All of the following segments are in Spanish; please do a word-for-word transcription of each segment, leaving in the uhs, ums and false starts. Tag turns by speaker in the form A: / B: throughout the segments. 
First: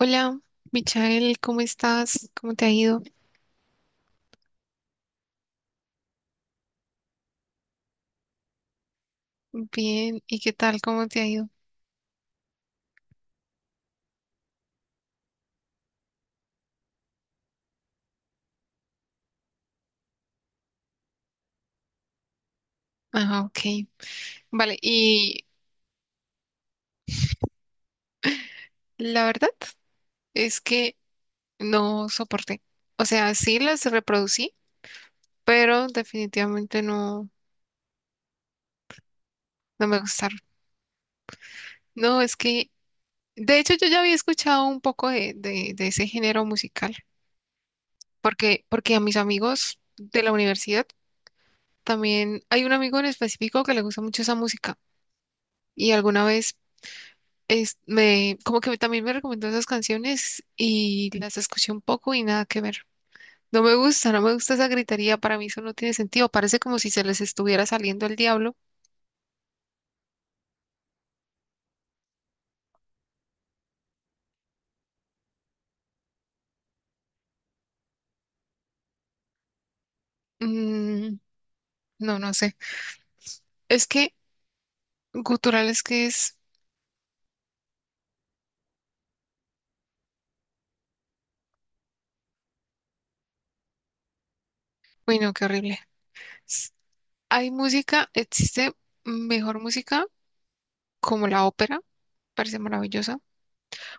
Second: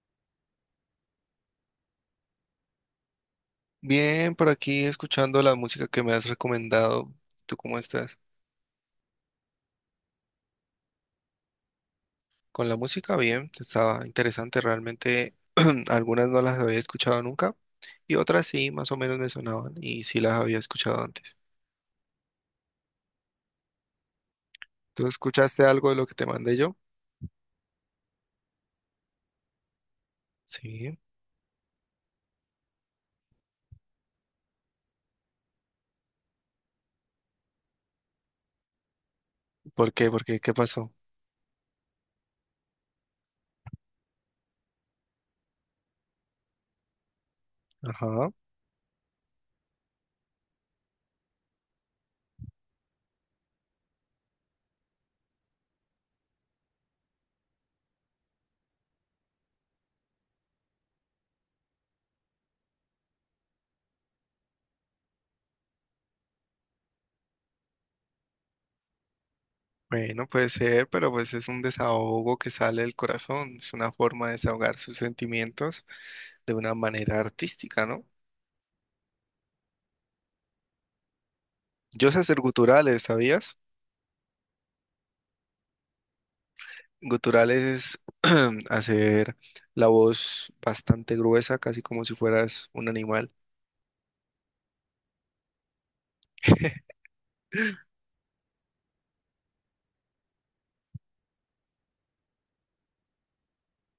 A: Hola, Michael, ¿cómo estás? ¿Cómo te ha ido?
B: Bien, por aquí escuchando la música que me has recomendado. ¿Tú cómo estás?
A: Bien, ¿y qué tal? ¿Cómo te ha ido?
B: Con la música, bien, estaba interesante. Realmente algunas no las había escuchado nunca y otras sí, más o menos me sonaban y sí las había escuchado antes.
A: Ajá, ok. Vale,
B: ¿Tú
A: y
B: escuchaste algo de lo que te mandé yo?
A: la verdad es que
B: Sí.
A: no soporté. O sea, sí las reproducí, pero definitivamente no, no
B: ¿Por
A: me
B: qué? ¿Por
A: gustaron.
B: qué? ¿Qué pasó?
A: No, es que, de hecho, yo ya había escuchado un poco de, de, de ese género musical,
B: Ajá.
A: porque, porque a mis amigos de la universidad también hay un amigo en específico que le gusta mucho esa música. Y alguna vez es, me, como que también me recomendó esas canciones y las escuché un poco y nada que ver. No me gusta, no me gusta esa gritería, para mí eso no tiene sentido, parece como si se les estuviera saliendo el diablo.
B: Bueno, puede ser, pero pues es un desahogo que sale del corazón. Es una forma de desahogar sus sentimientos de una manera artística, ¿no?
A: Mm,
B: Yo
A: no,
B: sé
A: no
B: hacer
A: sé.
B: guturales, ¿sabías?
A: Es que gutural es que es,
B: Guturales es hacer la voz bastante gruesa, casi como si fueras un animal.
A: uy no qué horrible. S- Hay música, existe mejor música como la ópera, parece maravillosa,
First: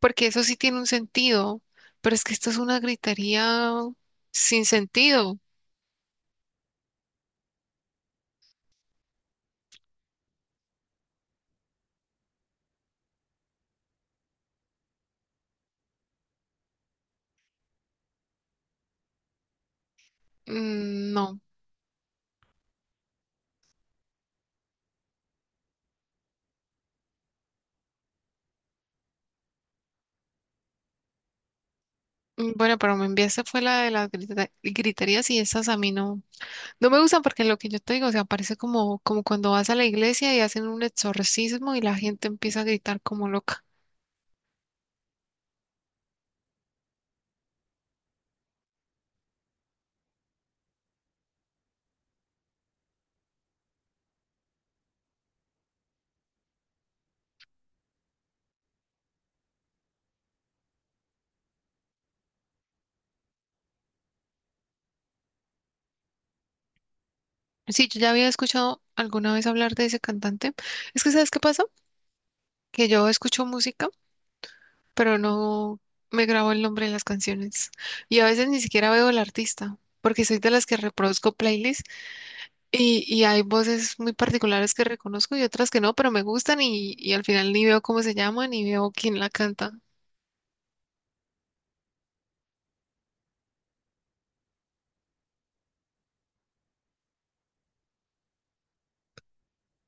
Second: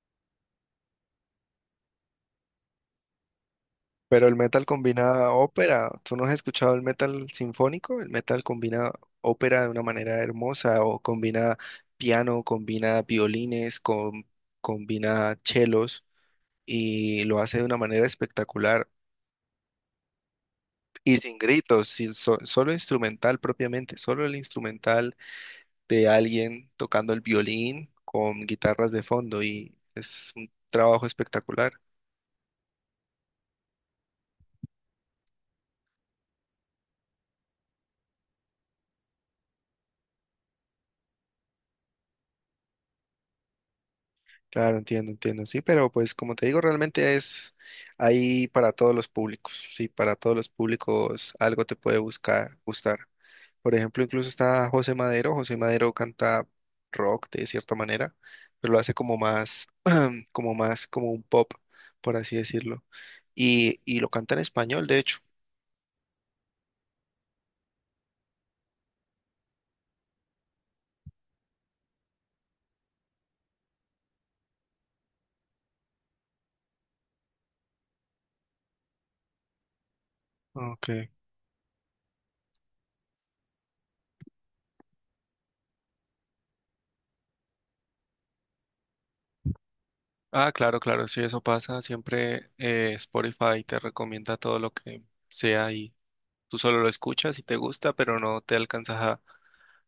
A: porque eso sí tiene un sentido, pero es que esto es una gritería
B: Pero el
A: sin
B: metal combina
A: sentido.
B: ópera. ¿Tú no has escuchado el metal sinfónico? El metal combina ópera de una manera hermosa o combina piano, combina violines, com- combina chelos y lo hace de una manera espectacular
A: Mm,
B: y sin
A: no.
B: gritos, sin so- solo instrumental propiamente, solo el instrumental de alguien tocando el violín con guitarras de fondo y es un trabajo espectacular.
A: Mm, bueno, pero me enviaste fue la de las grita- griterías y esas a mí no, no me gustan porque lo que yo te digo, o sea, parece como, como cuando vas a la iglesia y hacen un exorcismo y la gente empieza a gritar como loca.
B: Claro, entiendo, entiendo, sí, pero pues como te digo, realmente es ahí para todos los públicos, sí, para todos los públicos algo te puede buscar, gustar. Por ejemplo, incluso está José Madero, José Madero canta rock de cierta manera, pero lo hace como más, como más, como un pop, por así decirlo, y, y lo canta en español, de hecho.
A: Sí, yo ya había escuchado alguna vez hablar de ese cantante. Es que ¿sabes qué pasa? Que yo escucho música, pero no me grabo el nombre de las canciones y a veces ni siquiera veo el artista porque soy de las que
B: Ok.
A: reproduzco playlists. Y, y hay voces muy particulares que reconozco y otras que no, pero me gustan y, y al final ni veo cómo se llaman ni veo quién la canta.
B: Ah, claro, claro, sí, eso pasa. Siempre eh, Spotify te recomienda todo lo que sea y tú solo lo escuchas y te gusta, pero no te alcanzas a,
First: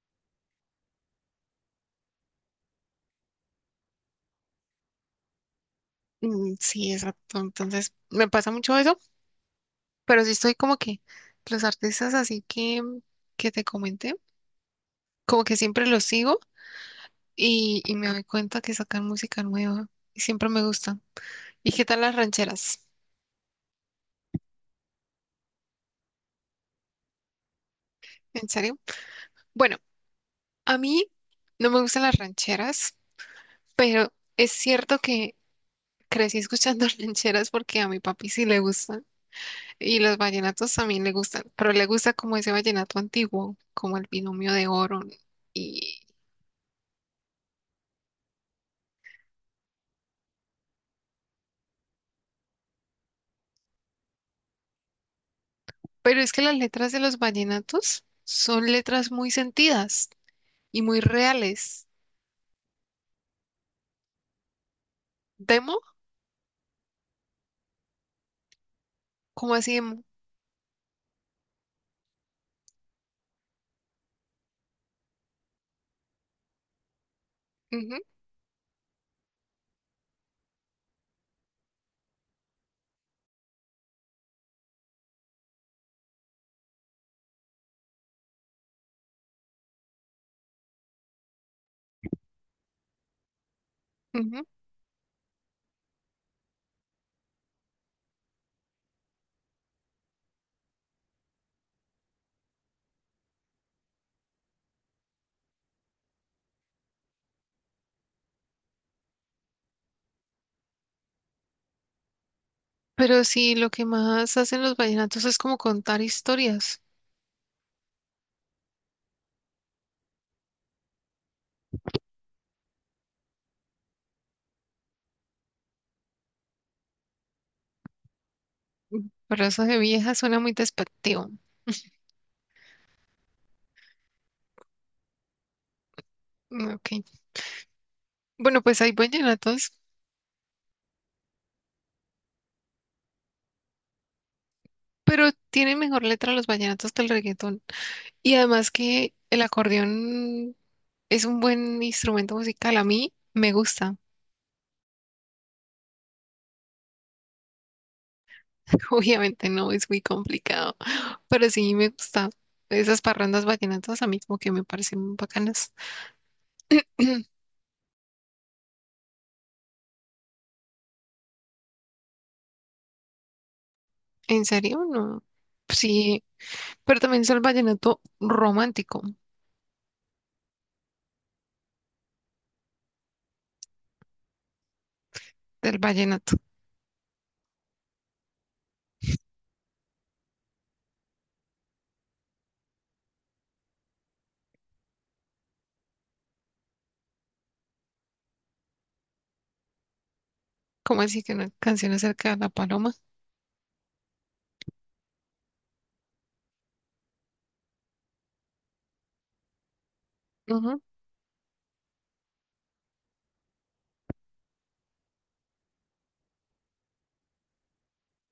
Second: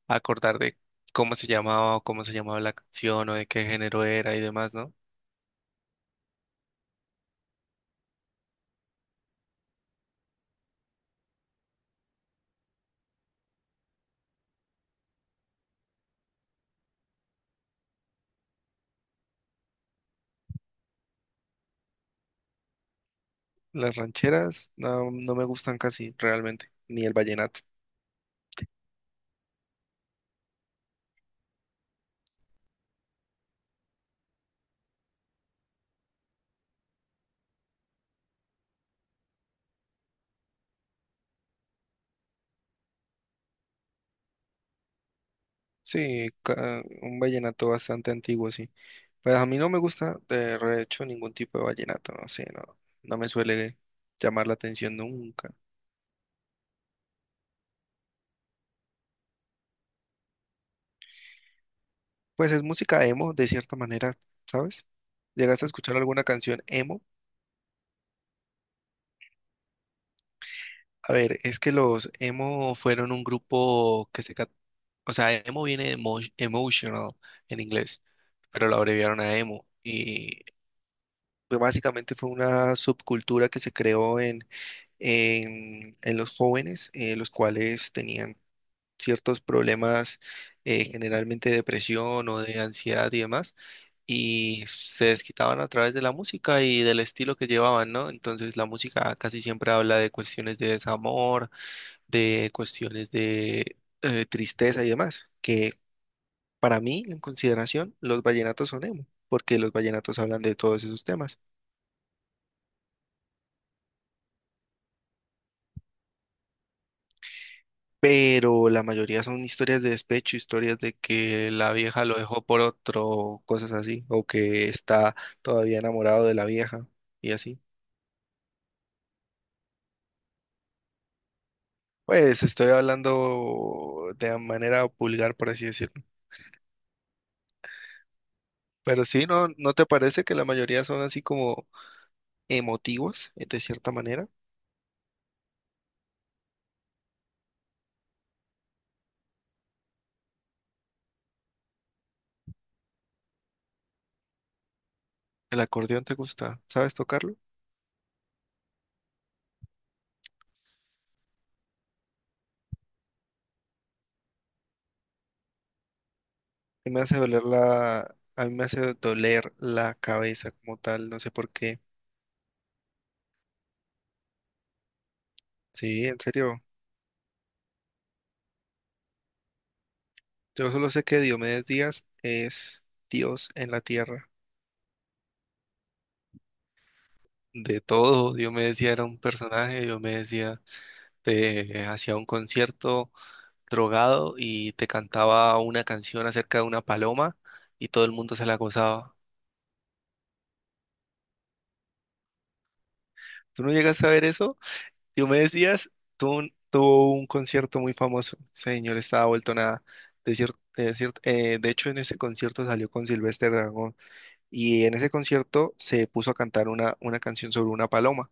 B: a acordar de cómo se llamaba o cómo se llamaba la canción o de qué género era y demás, ¿no?
A: Mm, sí, exacto. Entonces, me pasa mucho eso, pero sí estoy como que los artistas así que, que te comenté, como que siempre los sigo y, y me doy cuenta que sacan música nueva y siempre me gustan. ¿Y qué tal las rancheras?
B: Las rancheras no, no me gustan casi realmente, ni el vallenato.
A: ¿En serio? Bueno, a mí no me gustan las rancheras, pero es cierto que crecí escuchando rancheras porque a mi papi sí le gustan y los vallenatos también le gustan, pero le gusta como ese vallenato antiguo, como el Binomio de Oro, ¿no? Y...
B: Sí, ca- un vallenato bastante antiguo, sí. Pues a mí no me gusta de hecho ningún tipo de vallenato, no sé, no, no me suele llamar la atención nunca.
A: pero es que las letras de los vallenatos son letras muy sentidas y muy reales.
B: Pues es música emo, de cierta manera, ¿sabes? ¿Llegaste a
A: ¿Demo?
B: escuchar alguna canción emo?
A: Como así demo?
B: A ver, es que los emo fueron un grupo que se... cat- o sea, emo viene de emo- emotional en
A: Ujú,
B: inglés, pero lo abreviaron a emo. Y pues, básicamente fue una subcultura que se creó en, en, en los jóvenes, eh, los cuales tenían ciertos problemas, eh, generalmente depresión o de ansiedad y demás,
A: ujú.
B: y se desquitaban a través de la música y del estilo que llevaban, ¿no? Entonces la música casi siempre habla de cuestiones de desamor, de cuestiones de eh, tristeza y demás, que para mí, en consideración, los vallenatos son emo, porque los vallenatos hablan de todos esos temas.
A: Pero sí, lo que más hacen los vallenatos es como contar historias.
B: Pero la mayoría son historias de despecho, historias de que la vieja lo dejó por otro, cosas así, o que está todavía enamorado de la vieja y así.
A: Mm, pero eso de vieja suena muy despectivo.
B: Pues estoy hablando de manera pulgar, por así decirlo.
A: Mm, ok. Bueno, pues hay
B: Pero sí, ¿no,
A: vallenatos,
B: ¿no te parece que la mayoría son así como emotivos, eh, de cierta manera?
A: pero tienen mejor letra los vallenatos que el reggaetón. Y además que el acordeón es un buen instrumento musical. A mí me gusta.
B: ¿El acordeón te gusta? ¿Sabes tocarlo?
A: Obviamente no es muy complicado, pero sí me gusta. Esas parrandas vallenatas a mí como que me parecen bacanas.
B: Y me hace doler la, a mí me hace doler la cabeza como tal, no sé por qué.
A: ¿En serio? No.
B: Sí, en
A: Sí,
B: serio.
A: pero también es el vallenato romántico
B: Yo solo sé que Diomedes Díaz es Dios en la tierra.
A: del vallenato.
B: De todo, Diomedes Díaz era un personaje, Diomedes Díaz te hacía un concierto drogado y te cantaba una canción acerca de una paloma y todo el mundo se la gozaba.
A: ¿Cómo así que una canción acerca de la paloma?
B: ¿Tú no llegas a ver eso? Diomedes Díaz tuvo un, tuvo un concierto muy famoso. Ese señor estaba vuelto nada. De, cier-
A: Ujú,
B: de cier- eh, de hecho, en ese concierto salió con Silvestre Dangond. Y en ese concierto se puso a cantar una, una canción sobre una paloma.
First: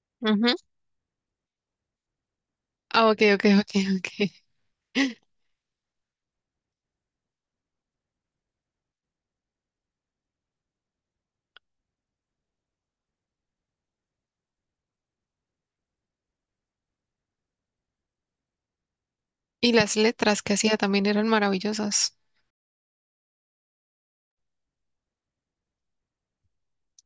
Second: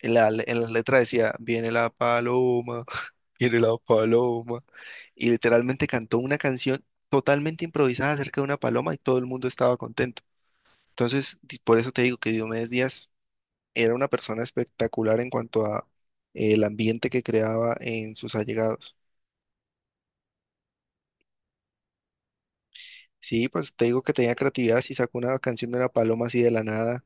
B: En la,
A: ujú.
B: en la letra decía, viene la paloma,
A: Ah, ok, ok,
B: viene
A: ok,
B: la
A: ok.
B: paloma, y literalmente cantó una canción totalmente improvisada acerca de una paloma y todo el mundo estaba contento. Entonces, di- por eso te digo que Diomedes Díaz era una persona espectacular en cuanto a eh, el ambiente que creaba en sus allegados.
A: Y las letras que hacía también eran maravillosas.
B: Sí, pues te digo que tenía creatividad, si sacó una canción de una paloma así de la nada.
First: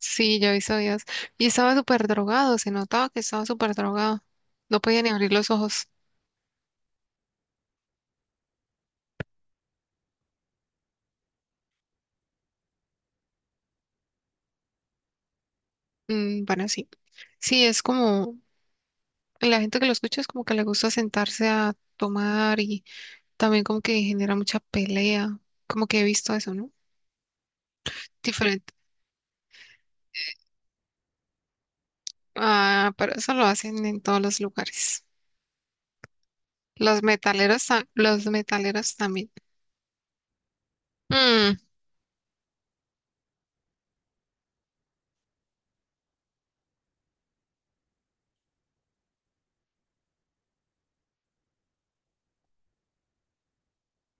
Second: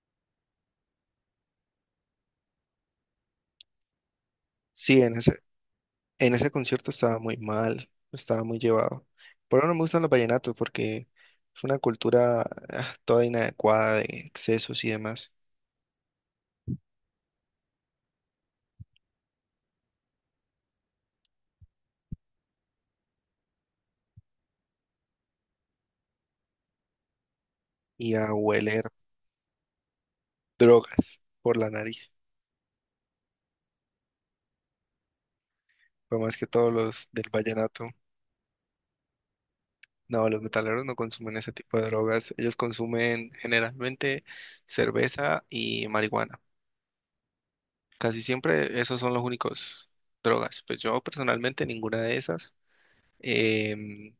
A: Sí, yo hizo días. Y estaba súper drogado, se notaba que estaba súper drogado. No
B: Sí,
A: podía ni
B: en
A: abrir
B: ese,
A: los ojos.
B: en ese concierto estaba muy mal, estaba muy llevado. Por eso no me gustan los vallenatos, porque es una cultura ah, toda inadecuada de excesos y demás,
A: Mm, bueno, sí. Sí, es como la gente que lo escucha es como que le gusta sentarse a tomar y también como que genera mucha pelea. Como que he visto eso, ¿no?
B: y a
A: Diferente.
B: hueler drogas por la nariz.
A: Ah, pero eso lo hacen en todos los lugares.
B: Por más que todos
A: Los
B: los del
A: metaleros, ta-
B: vallenato,
A: los metaleros también.
B: no, los metaleros no consumen ese
A: Mm,
B: tipo de drogas, ellos consumen generalmente cerveza y marihuana. Casi siempre esos son los únicos drogas. Pues yo personalmente ninguna de esas. Em,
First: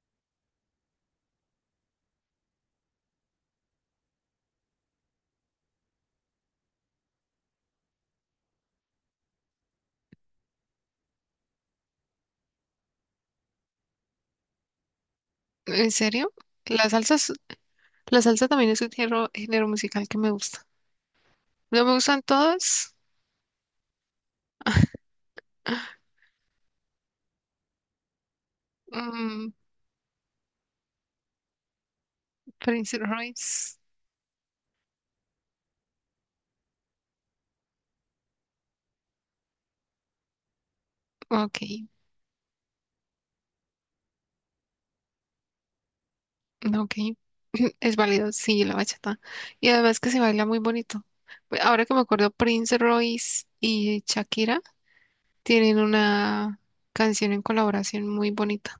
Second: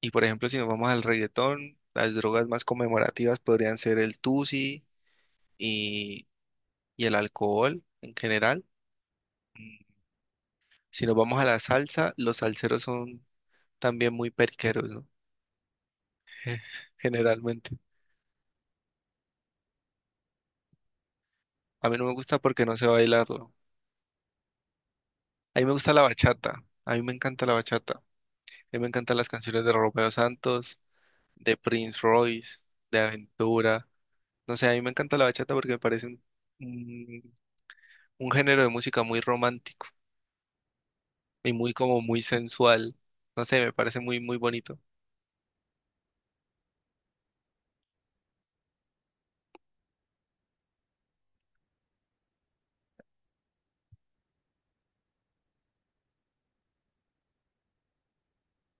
B: Y por ejemplo, si nos vamos al reggaetón, las drogas más conmemorativas podrían ser el tusi y, y el alcohol en general. Mm, si nos vamos a la salsa, los salseros son también muy periqueros, ¿no?
A: ¿en serio? La salsa, es-
B: Generalmente.
A: la salsa también es un género, género musical que me gusta. No
B: A
A: me
B: mí no me
A: gustan
B: gusta porque no sé
A: todos.
B: bailarlo. A mí me gusta la bachata. A mí me encanta la bachata. A mí me encantan las
A: Mm,
B: canciones de Romeo Santos, de Prince Royce,
A: Prince
B: de
A: Royce.
B: Aventura. No sé, a mí me encanta la bachata porque me parece un, un un género de música muy romántico. Y
A: Ok,
B: muy como muy sensual. No sé, me parece muy, muy bonito.
A: ok. Es válido, sí, la bachata. Y además que se baila muy bonito. Pues ahora que me acuerdo, Prince Royce y Shakira tienen una canción en colaboración muy bonita.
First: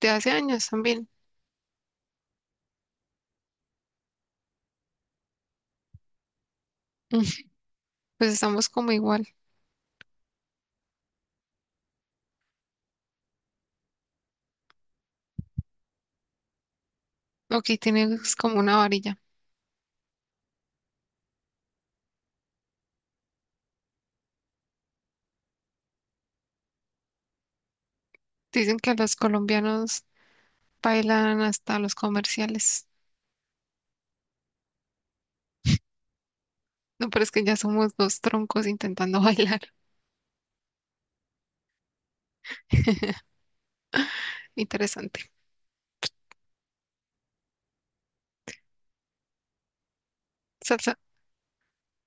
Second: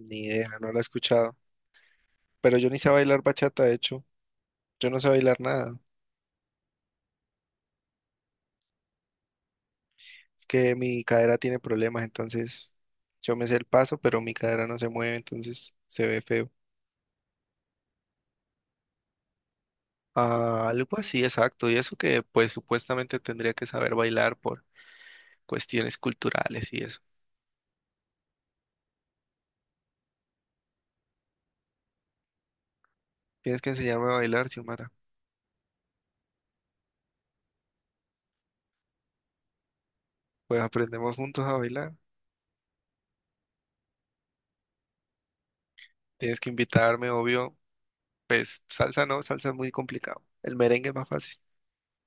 A: De
B: Ni
A: hace
B: idea,
A: años
B: no la he
A: también.
B: escuchado. Pero yo ni sé bailar bachata, de hecho. Yo no sé bailar nada.
A: Mm, pues estamos como igual.
B: Es que mi cadera tiene problemas, entonces yo me sé el paso, pero mi cadera no se mueve, entonces se ve feo.
A: Ok, tienes como una varilla.
B: Ah, algo así, exacto. Y eso que pues supuestamente tendría que saber bailar por cuestiones culturales y eso.
A: Dicen que los colombianos bailan hasta los comerciales.
B: Tienes que enseñarme a bailar, Xiomara.
A: No, pero es que ya somos dos troncos intentando bailar.
B: Pues aprendemos juntos a bailar.
A: Interesante.
B: Tienes que invitarme, obvio. Pues salsa no, salsa es muy complicado. El merengue es
A: Salsa,
B: más fácil.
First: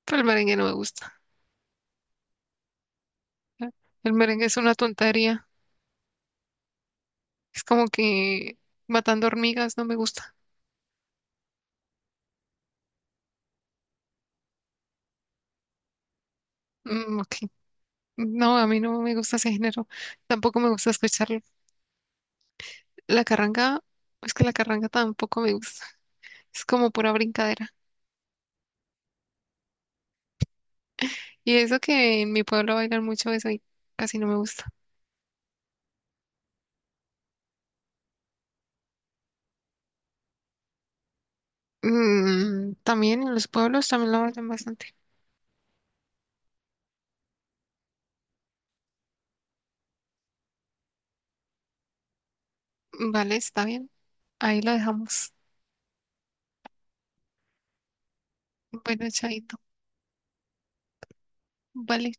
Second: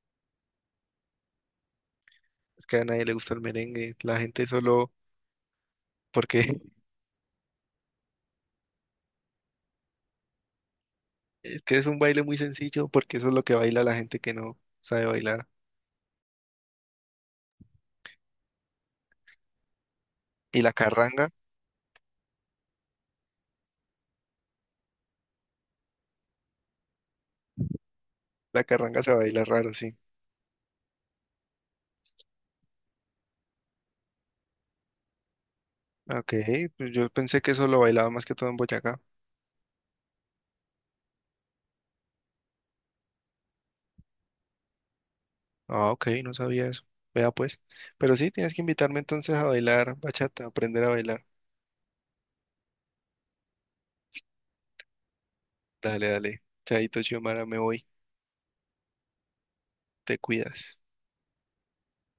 A: pero el merengue no me gusta.
B: Es que a nadie le gusta el merengue,
A: El
B: la
A: merengue
B: gente
A: es una
B: solo,
A: tontería.
B: porque
A: Es como que matando hormigas, no me gusta.
B: es que es un baile muy sencillo, porque eso es lo que baila la gente que no sabe bailar.
A: Mm, ok. No, a mí no me gusta ese género. Tampoco
B: Y
A: me
B: la
A: gusta escuchar
B: carranga,
A: la carranga. Es que la carranga tampoco me gusta. Es como pura brincadera.
B: la carranga se baila raro, sí.
A: Y eso que en mi pueblo bailan mucho eso y casi no me gusta.
B: Ok, pues yo pensé que eso lo bailaba más que todo en Boyacá.
A: Mm, también en los pueblos también lo bailan bastante.
B: Ah, ok, no sabía eso. Vea pues. Pero sí, tienes que invitarme entonces a bailar bachata, aprender a bailar.
A: Vale, está bien. Ahí lo dejamos.
B: Dale, dale. Chaito, Xiomara, me voy.
A: Bueno, chaito.
B: Te cuidas.
A: Vale.